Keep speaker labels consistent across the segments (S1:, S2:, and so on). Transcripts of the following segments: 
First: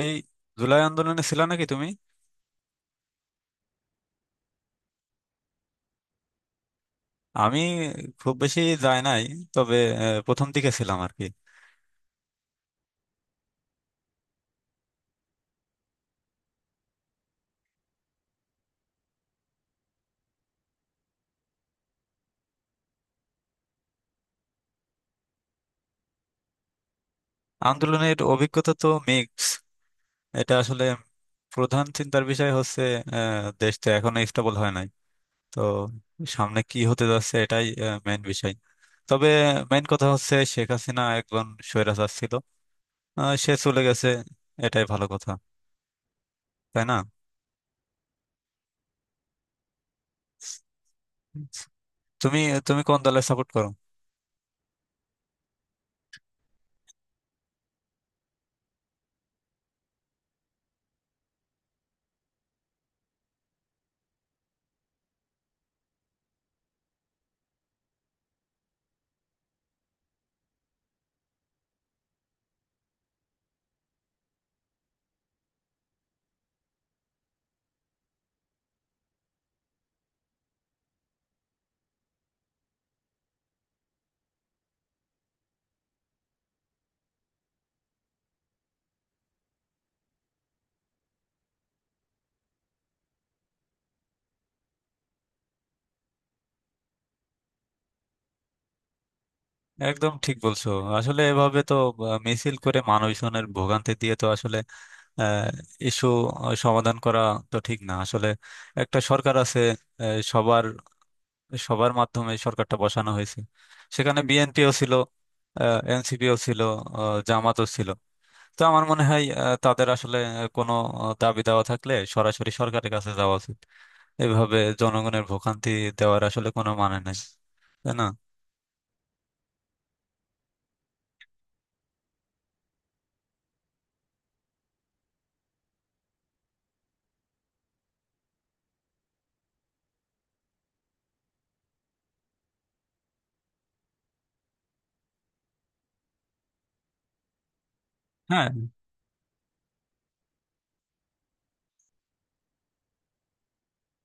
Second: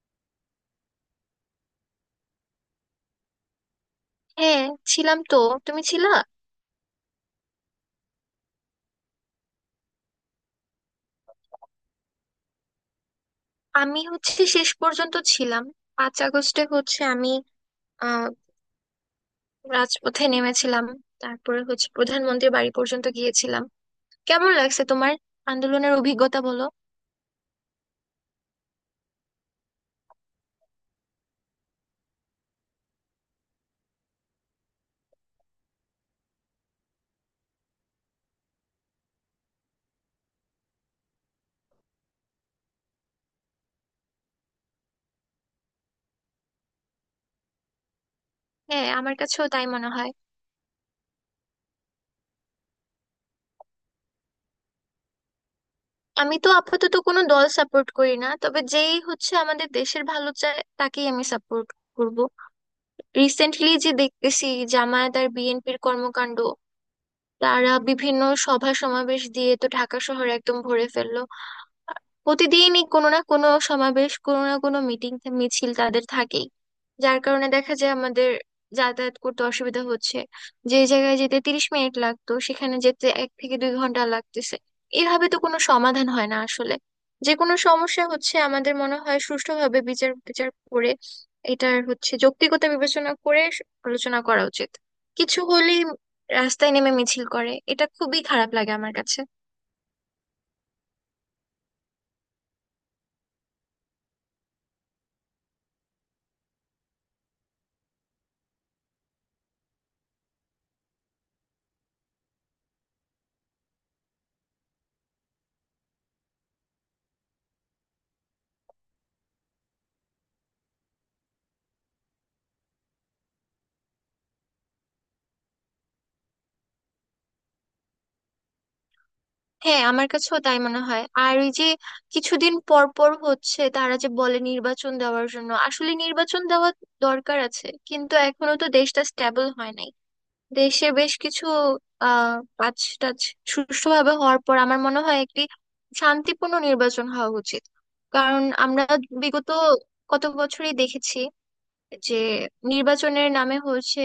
S1: এই জুলাই আন্দোলনে ছিল নাকি তুমি?
S2: হ্যাঁ, ছিলাম তো। তুমি ছিলা?
S1: আমি খুব বেশি যাই নাই, তবে প্রথম দিকে ছিলাম আর কি।
S2: আমি হচ্ছে শেষ পর্যন্ত ছিলাম। 5 আগস্টে হচ্ছে আমি আহ রাজপথে নেমেছিলাম। তারপরে হচ্ছে প্রধানমন্ত্রীর বাড়ি পর্যন্ত গিয়েছিলাম। কেমন লাগছে তোমার আন্দোলনের অভিজ্ঞতা, বলো।
S1: আন্দোলনের অভিজ্ঞতা তো মিক্স। এটা আসলে প্রধান চিন্তার বিষয় হচ্ছে, দেশটা এখনো স্টেবল হয় নাই। তো সামনে কি হতে যাচ্ছে এটাই মেইন বিষয়। তবে মেইন কথা হচ্ছে শেখ হাসিনা একজন স্বৈরাচার ছিল। সে চলে গেছে, এটাই ভালো কথা, তাই না?
S2: হ্যাঁ, আমার কাছেও তাই মনে হয়।
S1: তুমি তুমি কোন দলের সাপোর্ট করো?
S2: আমি তো আপাতত কোনো দল সাপোর্ট করি না, তবে যেই হচ্ছে আমাদের দেশের ভালো চায় তাকেই আমি সাপোর্ট করব। রিসেন্টলি যে দেখতেছি জামায়াত আর বিএনপির কর্মকাণ্ড, তারা বিভিন্ন সভা সমাবেশ দিয়ে তো ঢাকা শহর একদম ভরে ফেললো। প্রতিদিনই কোনো না কোনো সমাবেশ, কোনো না কোনো মিটিং মিছিল তাদের থাকেই। যার কারণে দেখা যায় আমাদের যাতায়াত করতে অসুবিধা হচ্ছে। যে জায়গায় যেতে 30 মিনিট লাগতো সেখানে যেতে 1 থেকে 2 ঘন্টা লাগতেছে। এভাবে তো কোনো সমাধান হয় না আসলে। যে কোনো সমস্যা হচ্ছে আমাদের মনে হয় সুষ্ঠুভাবে বিচার বিচার করে, এটার হচ্ছে যৌক্তিকতা বিবেচনা করে আলোচনা করা উচিত। কিছু হলেই রাস্তায় নেমে মিছিল করে, এটা খুবই খারাপ লাগে আমার কাছে।
S1: একদম ঠিক বলছো। আসলে এভাবে তো মিছিল করে মানুষজনের ভোগান্তি দিয়ে তো আসলে ইস্যু সমাধান করা তো ঠিক না আসলে। একটা সরকার আছে, সবার সবার মাধ্যমে সরকারটা বসানো হয়েছে। সেখানে বিএনপিও ছিল, এনসিপিও ছিল, জামাতও ছিল। তো আমার মনে হয় তাদের আসলে কোনো দাবি দাওয়া থাকলে সরাসরি সরকারের কাছে যাওয়া উচিত। এভাবে জনগণের ভোগান্তি দেওয়ার আসলে কোনো মানে নাই, তাই না?
S2: হ্যাঁ, আমার কাছেও তাই মনে হয়। আর ওই যে কিছুদিন পর পর হচ্ছে তারা যে বলে নির্বাচন দেওয়ার জন্য, আসলে নির্বাচন দেওয়া দরকার আছে, কিন্তু এখনো তো দেশটা স্টেবল হয় নাই। দেশে বেশ কিছু আহ কাজ টাজ সুষ্ঠুভাবে হওয়ার পর আমার মনে হয় একটি শান্তিপূর্ণ নির্বাচন হওয়া উচিত। কারণ
S1: হ্যাঁ,
S2: আমরা বিগত কত বছরই দেখেছি যে নির্বাচনের নামে হচ্ছে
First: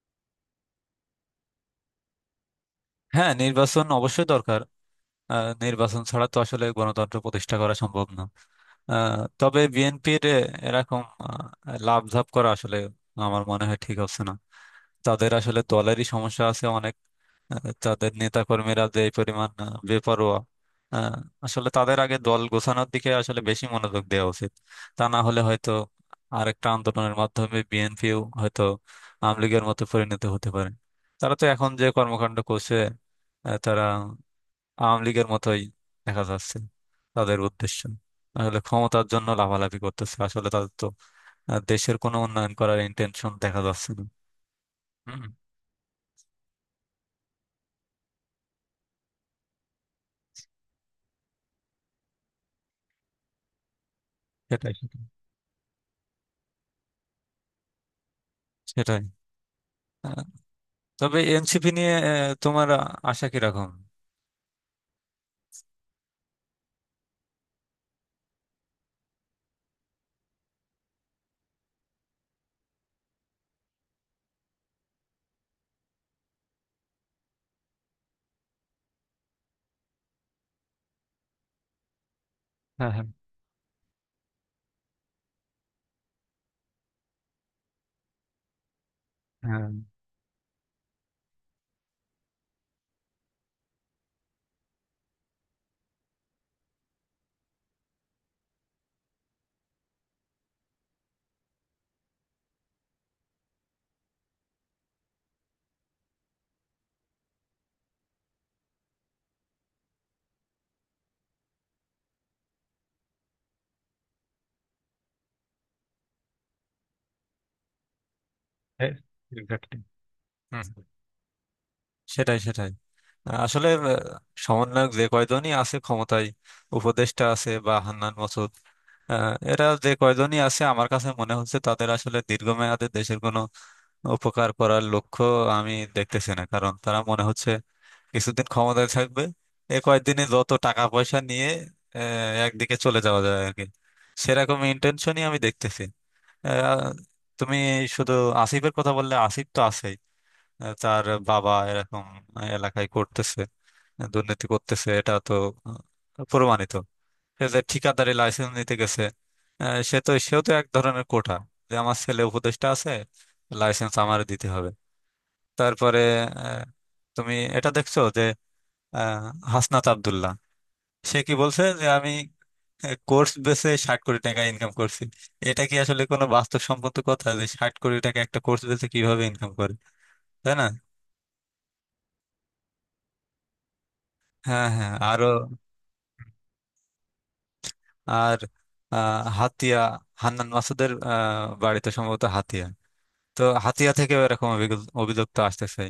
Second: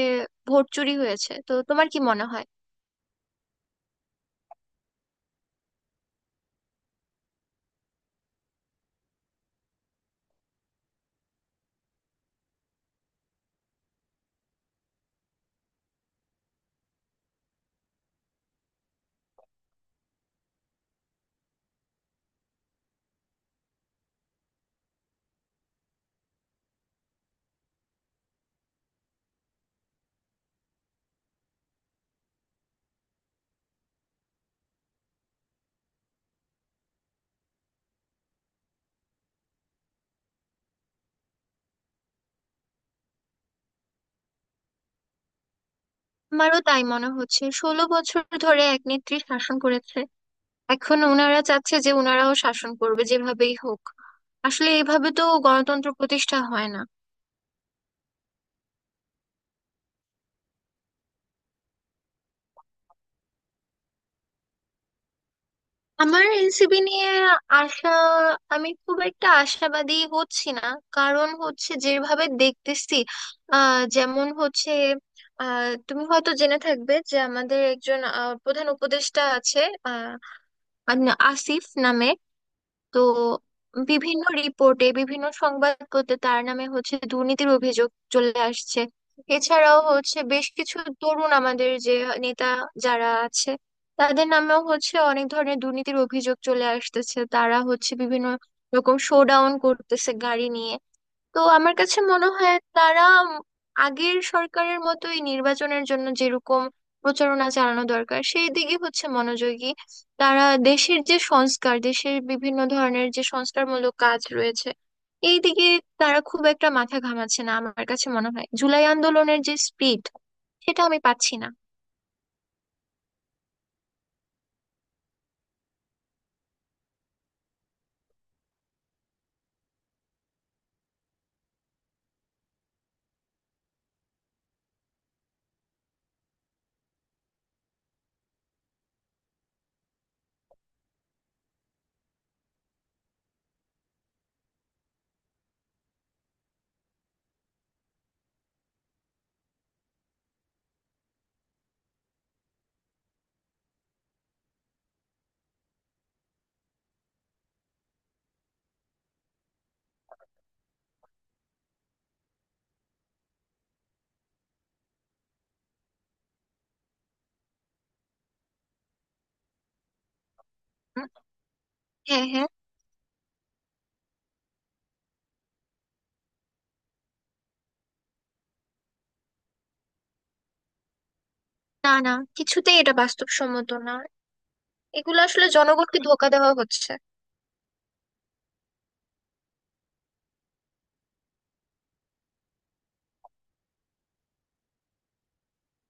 S2: ভোট চুরি হয়েছে। তো তোমার কি মনে হয়?
S1: হ্যাঁ, নির্বাচন অবশ্যই দরকার। নির্বাচন ছাড়া তো আসলে গণতন্ত্র প্রতিষ্ঠা করা সম্ভব না। তবে বিএনপির এরকম লাফঝাপ করা আসলে আমার মনে হয় ঠিক হচ্ছে না। তাদের আসলে দলেরই সমস্যা আছে অনেক। তাদের নেতাকর্মীরা যে পরিমাণ বেপরোয়া, আহ, আসলে তাদের আগে দল গোছানোর দিকে আসলে বেশি মনোযোগ দেওয়া উচিত। তা না হলে হয়তো আরেকটা আন্দোলনের মাধ্যমে বিএনপিও হয়তো আওয়ামী লীগের মতো পরিণত হতে পারে। তারা তো এখন যে কর্মকাণ্ড করছে, তারা আওয়ামী লীগের মতোই দেখা যাচ্ছে। তাদের উদ্দেশ্য আসলে ক্ষমতার জন্য লাভালাভি করতেছে। আসলে তাদের তো দেশের কোনো উন্নয়ন করার ইন্টেনশন দেখা যাচ্ছে না। হুম,
S2: আমারও তাই মনে হচ্ছে। 16 বছর ধরে এক নেত্রী শাসন করেছে, এখন ওনারা চাচ্ছে যে ওনারাও শাসন করবে যেভাবেই হোক। আসলে
S1: সেটাই, সেটাই,
S2: এভাবে তো গণতন্ত্র প্রতিষ্ঠা হয় না।
S1: সেটাই। আহ, তবে এনসিপি নিয়ে তোমার আশা কিরকম?
S2: আমার এনসিপি নিয়ে আশা, আমি খুব একটা আশাবাদী হচ্ছি না। কারণ হচ্ছে যেভাবে দেখতেছি, যেমন হচ্ছে, তুমি হয়তো জেনে থাকবে যে আমাদের একজন প্রধান উপদেষ্টা আছে আহ আসিফ নামে।
S1: হ্যাঁ,
S2: তো
S1: হ্যাঁ,
S2: বিভিন্ন রিপোর্টে বিভিন্ন সংবাদপত্রে তার নামে হচ্ছে দুর্নীতির অভিযোগ চলে আসছে।
S1: হ্যাঁ,
S2: এছাড়াও হচ্ছে বেশ কিছু তরুণ আমাদের যে নেতা যারা আছে, তাদের নামেও হচ্ছে অনেক ধরনের দুর্নীতির অভিযোগ চলে আসতেছে। তারা হচ্ছে বিভিন্ন রকম শোডাউন করতেছে গাড়ি নিয়ে। তো আমার কাছে মনে হয় তারা আগের সরকারের মতোই নির্বাচনের জন্য যেরকম প্রচারণা চালানো দরকার সেই দিকে হচ্ছে মনোযোগী। তারা দেশের যে সংস্কার, দেশের বিভিন্ন ধরনের যে সংস্কারমূলক কাজ রয়েছে এই দিকে তারা খুব একটা মাথা ঘামাচ্ছে না। আমার কাছে মনে হয় জুলাই
S1: হ্যাঁ,
S2: আন্দোলনের যে
S1: exactly.
S2: স্পিড,
S1: হুম,
S2: সেটা
S1: হুম।
S2: আমি পাচ্ছি না।
S1: সেটাই, সেটাই। আসলে সমন্বয়ক যে কয়জনই আছে ক্ষমতায়, উপদেষ্টা আছে বা হান্নান মাসুদ, এরা যে কয়জনই আছে আমার কাছে মনে হচ্ছে তাদের আসলে দীর্ঘমেয়াদে দেশের কোনো উপকার করার লক্ষ্য আমি দেখতেছি না। কারণ তারা মনে হচ্ছে কিছুদিন ক্ষমতায় থাকবে, এ কয়েকদিনে যত টাকা পয়সা নিয়ে একদিকে চলে যাওয়া যায় আর কি, সেরকম ইন্টেনশনই আমি দেখতেছি। আহ, তুমি শুধু আসিফের কথা বললে, আসিফ তো আছেই, তার বাবা এরকম এলাকায় করতেছে, দুর্নীতি করতেছে, এটা তো প্রমাণিত। সে যে ঠিকাদারি লাইসেন্স নিতে গেছে, সে তো সেও তো এক ধরনের কোটা যে আমার ছেলে উপদেষ্টা আছে, লাইসেন্স আমার দিতে হবে। তারপরে আহ, তুমি এটা দেখছো যে আহ, হাসনাত আব্দুল্লাহ
S2: হুম।
S1: সে কি বলছে যে আমি
S2: হ্যাঁ, হ্যাঁ।
S1: কোর্স বেসে 60 কোটি টাকা ইনকাম করছি। এটা কি আসলে কোনো বাস্তবসম্মত কথা যে 60 কোটি টাকা একটা কোর্স বেসে কিভাবে ইনকাম করে? তাই না?
S2: না, না, কিছুতেই এটা বাস্তবসম্মত না।
S1: হ্যাঁ, হ্যাঁ,
S2: এগুলো
S1: আরো।
S2: আসলে জনগণকে ধোকা দেওয়া হচ্ছে।
S1: আর আহ, হাতিয়া হান্নান মাসুদের বাড়িতে সম্ভবত হাতিয়া, তো হাতিয়া থেকে এরকম অভিযোগ অভিযোগ তো আসতেছে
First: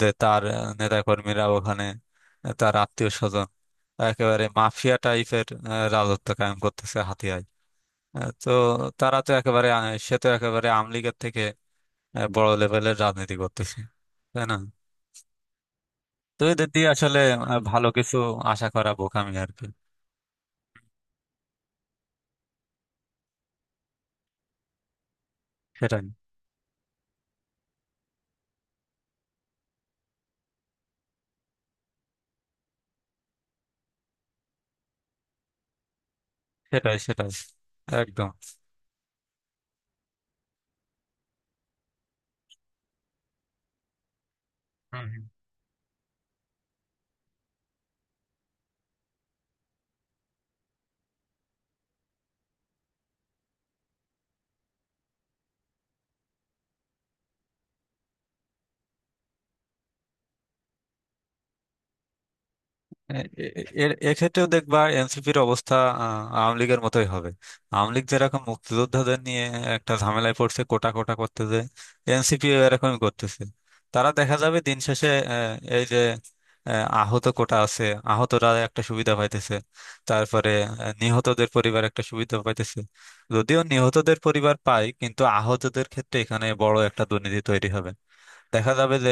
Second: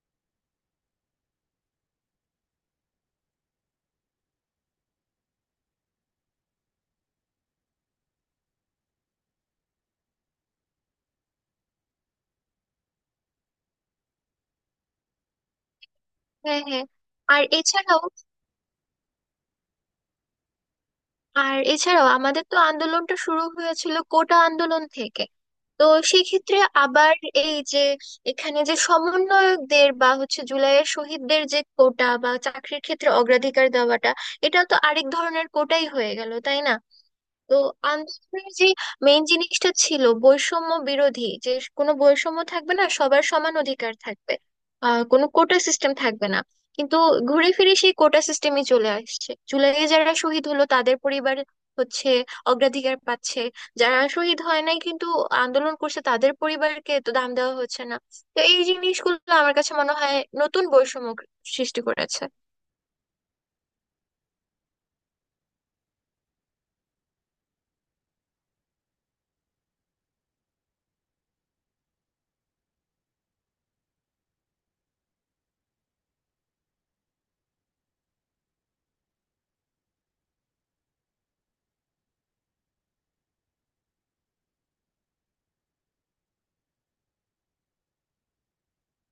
S1: যে তার নেতা কর্মীরা ওখানে, তার আত্মীয় স্বজন একেবারে মাফিয়া টাইপের রাজত্ব কায়েম করতেছে হাতিয়ায়। তো তারা তো একেবারে সে তো একেবারে আওয়ামী লীগের থেকে বড় লেভেলের রাজনীতি করতেছে, তাই না? তো
S2: হ্যাঁ,
S1: এদের
S2: হ্যাঁ।
S1: দিয়ে আসলে
S2: আর
S1: ভালো
S2: এছাড়াও
S1: কিছু আশা করা বোকামি আর কি।
S2: আর এছাড়াও আমাদের তো আন্দোলনটা শুরু হয়েছিল কোটা আন্দোলন থেকে। তো
S1: সেটাই,
S2: সেক্ষেত্রে আবার এই যে এখানে যে সমন্বয়কদের বা হচ্ছে জুলাইয়ের শহীদদের যে কোটা বা চাকরির ক্ষেত্রে অগ্রাধিকার দেওয়াটা, এটা তো আরেক ধরনের কোটাই হয়ে গেল, তাই না?
S1: সেটাই, সেটাই
S2: তো
S1: একদম।
S2: আন্দোলনের যে মেইন জিনিসটা ছিল বৈষম্য বিরোধী, যে কোনো বৈষম্য থাকবে না, সবার সমান অধিকার থাকবে,
S1: হুম, হুম।
S2: কোনো কোটা সিস্টেম থাকবে না। কিন্তু ঘুরে ফিরে সেই কোটা সিস্টেমই চলে আসছে। জুলাইয়ে যারা শহীদ হলো তাদের পরিবার হচ্ছে অগ্রাধিকার পাচ্ছে, যারা শহীদ হয় নাই কিন্তু আন্দোলন করছে তাদের পরিবারকে তো দাম দেওয়া হচ্ছে না। তো এই জিনিসগুলো আমার কাছে মনে হয় নতুন বৈষম্য সৃষ্টি করেছে।
S1: এ- এ- এক্ষেত্রেও দেখবা এনসিপির অবস্থা আওয়ামী লীগের মতোই হবে। আওয়ামী লীগ যেরকম মুক্তিযোদ্ধাদের নিয়ে একটা ঝামেলায় পড়ছে কোটা কোটা করতে, যে এনসিপিও এরকমই করতেছে। তারা দেখা যাবে দিন শেষে, এই যে আহত কোটা আছে, আহতরা একটা সুবিধা পাইতেছে, তারপরে নিহতদের পরিবার একটা সুবিধা পাইতেছে। যদিও নিহতদের পরিবার পায়, কিন্তু আহতদের ক্ষেত্রে এখানে বড় একটা দুর্নীতি তৈরি হবে। দেখা যাবে যে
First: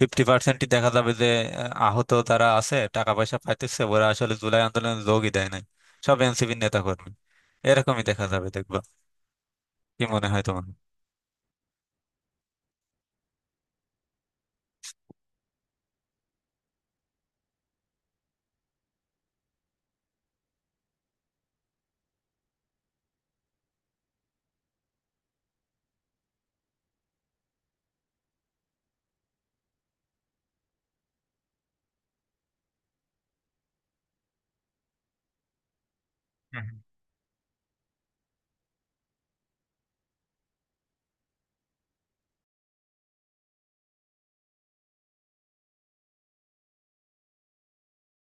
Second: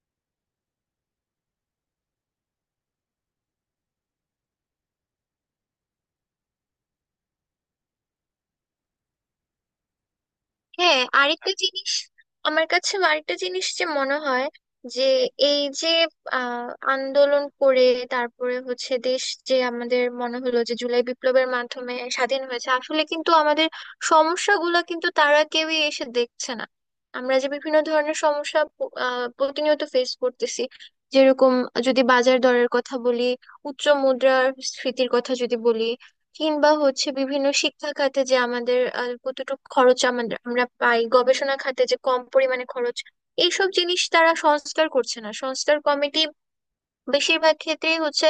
S1: ফিফটি পার্সেন্টই দেখা যাবে যে আহত তারা আছে, টাকা পয়সা পাইতেছে, ওরা আসলে জুলাই আন্দোলনে যোগই দেয় নাই, সব এনসিপির নেতা কর্মী। এরকমই দেখা যাবে, দেখবা। কি মনে হয় তোমার?
S2: হ্যাঁ, আরেকটা জিনিস, আমার কাছে আরেকটা জিনিস যে মনে হয় যে এই যে আহ আন্দোলন করে তারপরে হচ্ছে দেশ, যে আমাদের মনে হলো যে জুলাই বিপ্লবের মাধ্যমে স্বাধীন হয়েছে, আসলে কিন্তু আমাদের সমস্যাগুলো কিন্তু তারা কেউই এসে দেখছে না। আমরা যে বিভিন্ন ধরনের সমস্যা প- আহ প্রতিনিয়ত ফেস করতেছি, যেরকম যদি বাজার দরের কথা বলি, উচ্চ মুদ্রাস্ফীতির কথা যদি বলি,
S1: হুম,
S2: কিংবা
S1: হুম।
S2: হচ্ছে বিভিন্ন শিক্ষা খাতে যে আমাদের কতটুকু খরচ আমাদের আমরা পাই, গবেষণা খাতে যে কম পরিমাণে খরচ। এইসব জিনিস তারা সংস্কার করছে না। সংস্কার কমিটি বেশিরভাগ ক্ষেত্রেই হচ্ছে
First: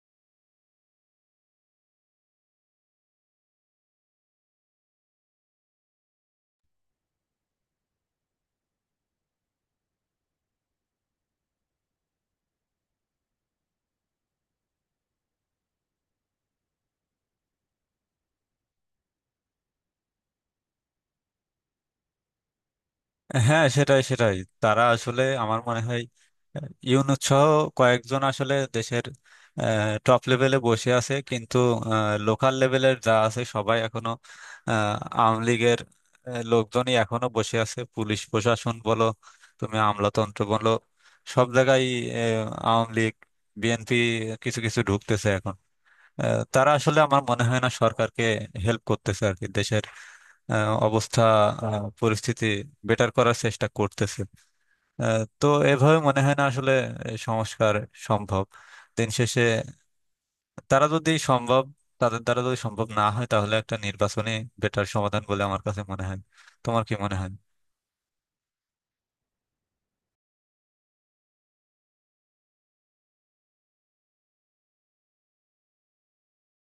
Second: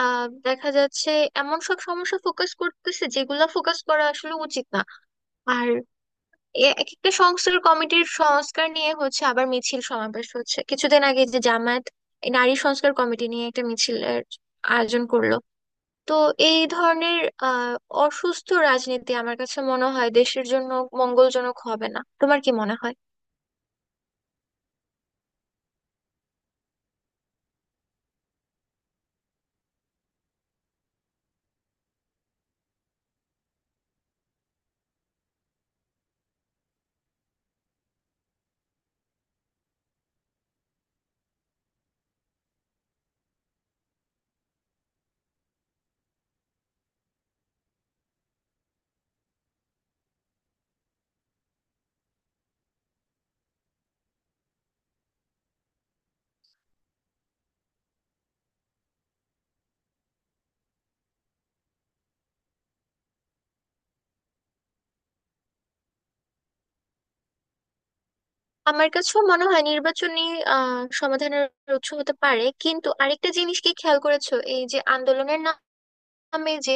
S2: দেখা যাচ্ছে এমন সব সমস্যা ফোকাস করতেছে যেগুলা ফোকাস করা আসলে উচিত না। আর এক একটা সংস্কার কমিটির সংস্কার নিয়ে হচ্ছে আবার মিছিল সমাবেশ হচ্ছে। কিছুদিন আগে যে জামায়াত নারী সংস্কার কমিটি নিয়ে একটা মিছিলের আয়োজন করলো, তো এই ধরনের অসুস্থ রাজনীতি আমার কাছে মনে হয় দেশের জন্য মঙ্গলজনক হবে না। তোমার কি মনে হয়?
S1: হ্যাঁ, সেটাই, সেটাই। তারা আসলে আমার মনে হয় ইউনূস সহ কয়েকজন আসলে দেশের টপ লেভেলে বসে আছে, কিন্তু লোকাল লেভেলের যা আছে সবাই এখনো আওয়ামী লীগের লোকজনই এখনো বসে আছে। পুলিশ প্রশাসন বলো, তুমি আমলাতন্ত্র বলো, সব জায়গায় আওয়ামী লীগ। বিএনপি কিছু কিছু ঢুকতেছে এখন। তারা আসলে আমার মনে হয় না সরকারকে হেল্প করতেছে আর কি, দেশের আহ, অবস্থা পরিস্থিতি বেটার করার চেষ্টা করতেছে। তো এভাবে মনে হয় না আসলে এই সংস্কার সম্ভব। দিন শেষে তারা যদি সম্ভব তাদের দ্বারা যদি সম্ভব না হয়, তাহলে একটা নির্বাচনী বেটার সমাধান বলে আমার কাছে মনে হয়। তোমার কি মনে হয়?
S2: আমার কাছেও মনে হয় নির্বাচনী সমাধানের উৎস হতে পারে, কিন্তু আরেকটা জিনিস কি খেয়াল করেছো, এই যে আন্দোলনের নামে যে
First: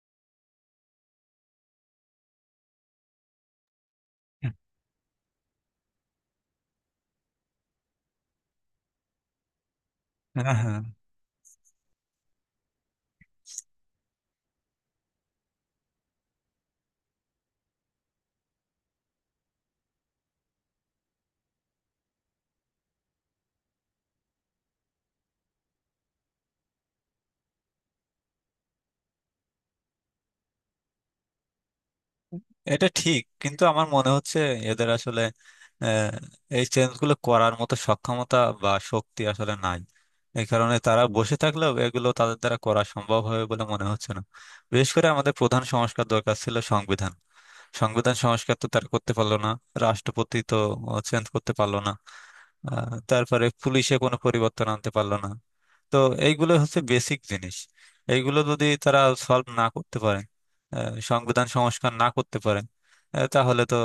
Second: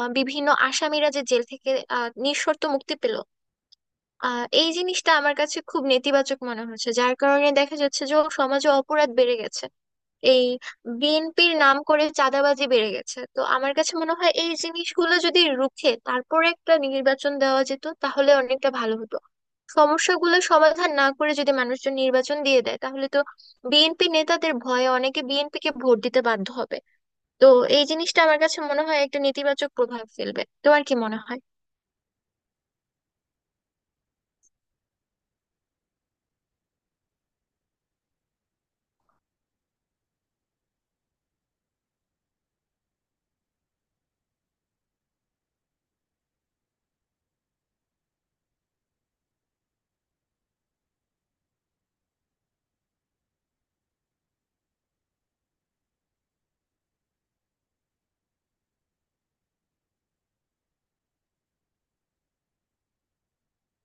S2: বিভিন্ন আসামিরা যে জেল থেকে নিঃশর্ত মুক্তি পেল, এই জিনিসটা আমার কাছে খুব নেতিবাচক মনে হচ্ছে। যার কারণে দেখা যাচ্ছে যে সমাজে অপরাধ বেড়ে গেছে, এই
S1: হ্যাঁ, হ্যাঁ,
S2: বিএনপির নাম করে চাঁদাবাজি বেড়ে গেছে। তো আমার কাছে মনে হয় এই জিনিসগুলো যদি রুখে তারপরে একটা নির্বাচন দেওয়া যেত তাহলে অনেকটা ভালো হতো। সমস্যাগুলো সমাধান না করে যদি মানুষজন নির্বাচন দিয়ে দেয় তাহলে তো বিএনপি নেতাদের ভয়ে অনেকে বিএনপি কে ভোট দিতে বাধ্য হবে। তো এই জিনিসটা আমার কাছে মনে হয় একটা নেতিবাচক প্রভাব ফেলবে। তোমার কি মনে হয়?
S1: এটা ঠিক, কিন্তু আমার মনে হচ্ছে এদের আসলে আহ, এই চেঞ্জগুলো করার মতো সক্ষমতা বা শক্তি আসলে নাই। এই কারণে তারা বসে থাকলেও এগুলো তাদের দ্বারা করা সম্ভব হবে বলে মনে হচ্ছে না। বিশেষ করে আমাদের প্রধান সংস্কার দরকার ছিল সংবিধান। সংবিধান সংস্কার তো তার করতে পারলো না, রাষ্ট্রপতি তো চেঞ্জ করতে পারলো না, তারপরে পুলিশে কোনো পরিবর্তন আনতে পারলো না। তো এইগুলো হচ্ছে বেসিক জিনিস। এইগুলো যদি তারা সলভ না করতে পারে, সংবিধান সংস্কার না করতে পারে, তাহলে তো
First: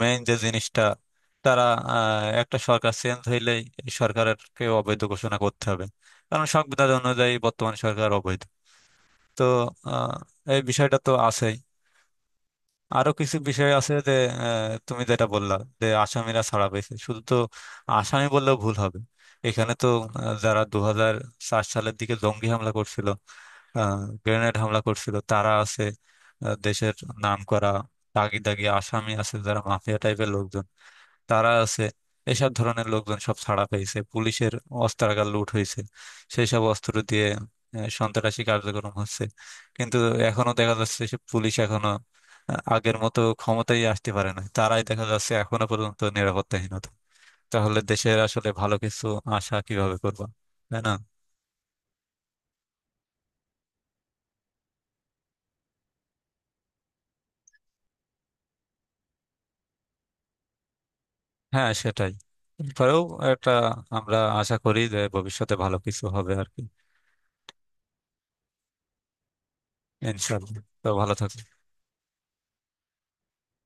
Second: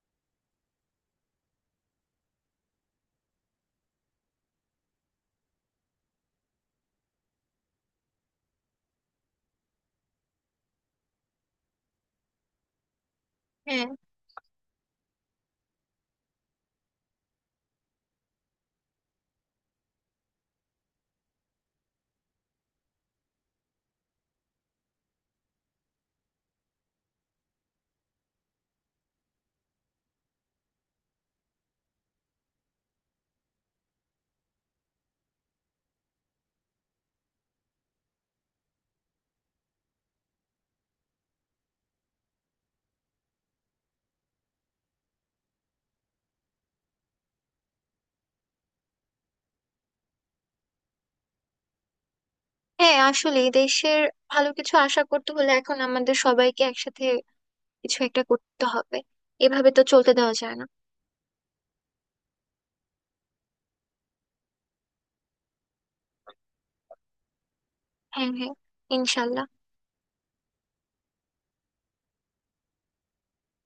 S1: মেইন যে জিনিসটা তারা, একটা সরকার চেঞ্জ হইলেই এই সরকারকে অবৈধ ঘোষণা করতে হবে, কারণ সংবিধান অনুযায়ী বর্তমান সরকার অবৈধ। তো আহ, এই বিষয়টা তো আছেই। আরো কিছু বিষয়
S2: হ্যাঁ,
S1: আছে যে তুমি যেটা বললা যে আসামিরা ছাড়া পেয়েছে, শুধু তো আসামি বললেও ভুল হবে। এখানে তো যারা 2004 সালের দিকে জঙ্গি হামলা করছিল, গ্রেনেড হামলা করছিল, তারা আছে। দেশের নাম করা দাগি দাগি আসামি আছে যারা মাফিয়া টাইপের লোকজন, তারা আছে। এসব ধরনের লোকজন সব ছাড়া পেয়েছে। পুলিশের অস্ত্রাগার লুট হয়েছে, সেই সব অস্ত্র দিয়ে সন্ত্রাসী কার্যক্রম হচ্ছে। কিন্তু এখনো দেখা যাচ্ছে সে পুলিশ এখনো আগের মতো ক্ষমতায় আসতে পারে না। তারাই দেখা যাচ্ছে এখনো পর্যন্ত নিরাপত্তাহীনতা। তাহলে দেশের আসলে ভালো কিছু আশা কিভাবে করবো? তাই না?
S2: হ্যাঁ, আসলে দেশের ভালো কিছু আশা করতে হলে এখন আমাদের সবাইকে একসাথে কিছু একটা করতে হবে। এভাবে তো চলতে দেওয়া যায় না।
S1: হ্যাঁ, সেটাই। তারপরেও একটা, আমরা আশা করি যে ভবিষ্যতে ভালো কিছু হবে আর কি।
S2: হ্যাঁ, হ্যাঁ, ইনশাল্লাহ।
S1: ইনশাল্লাহ, তো ভালো থাকো।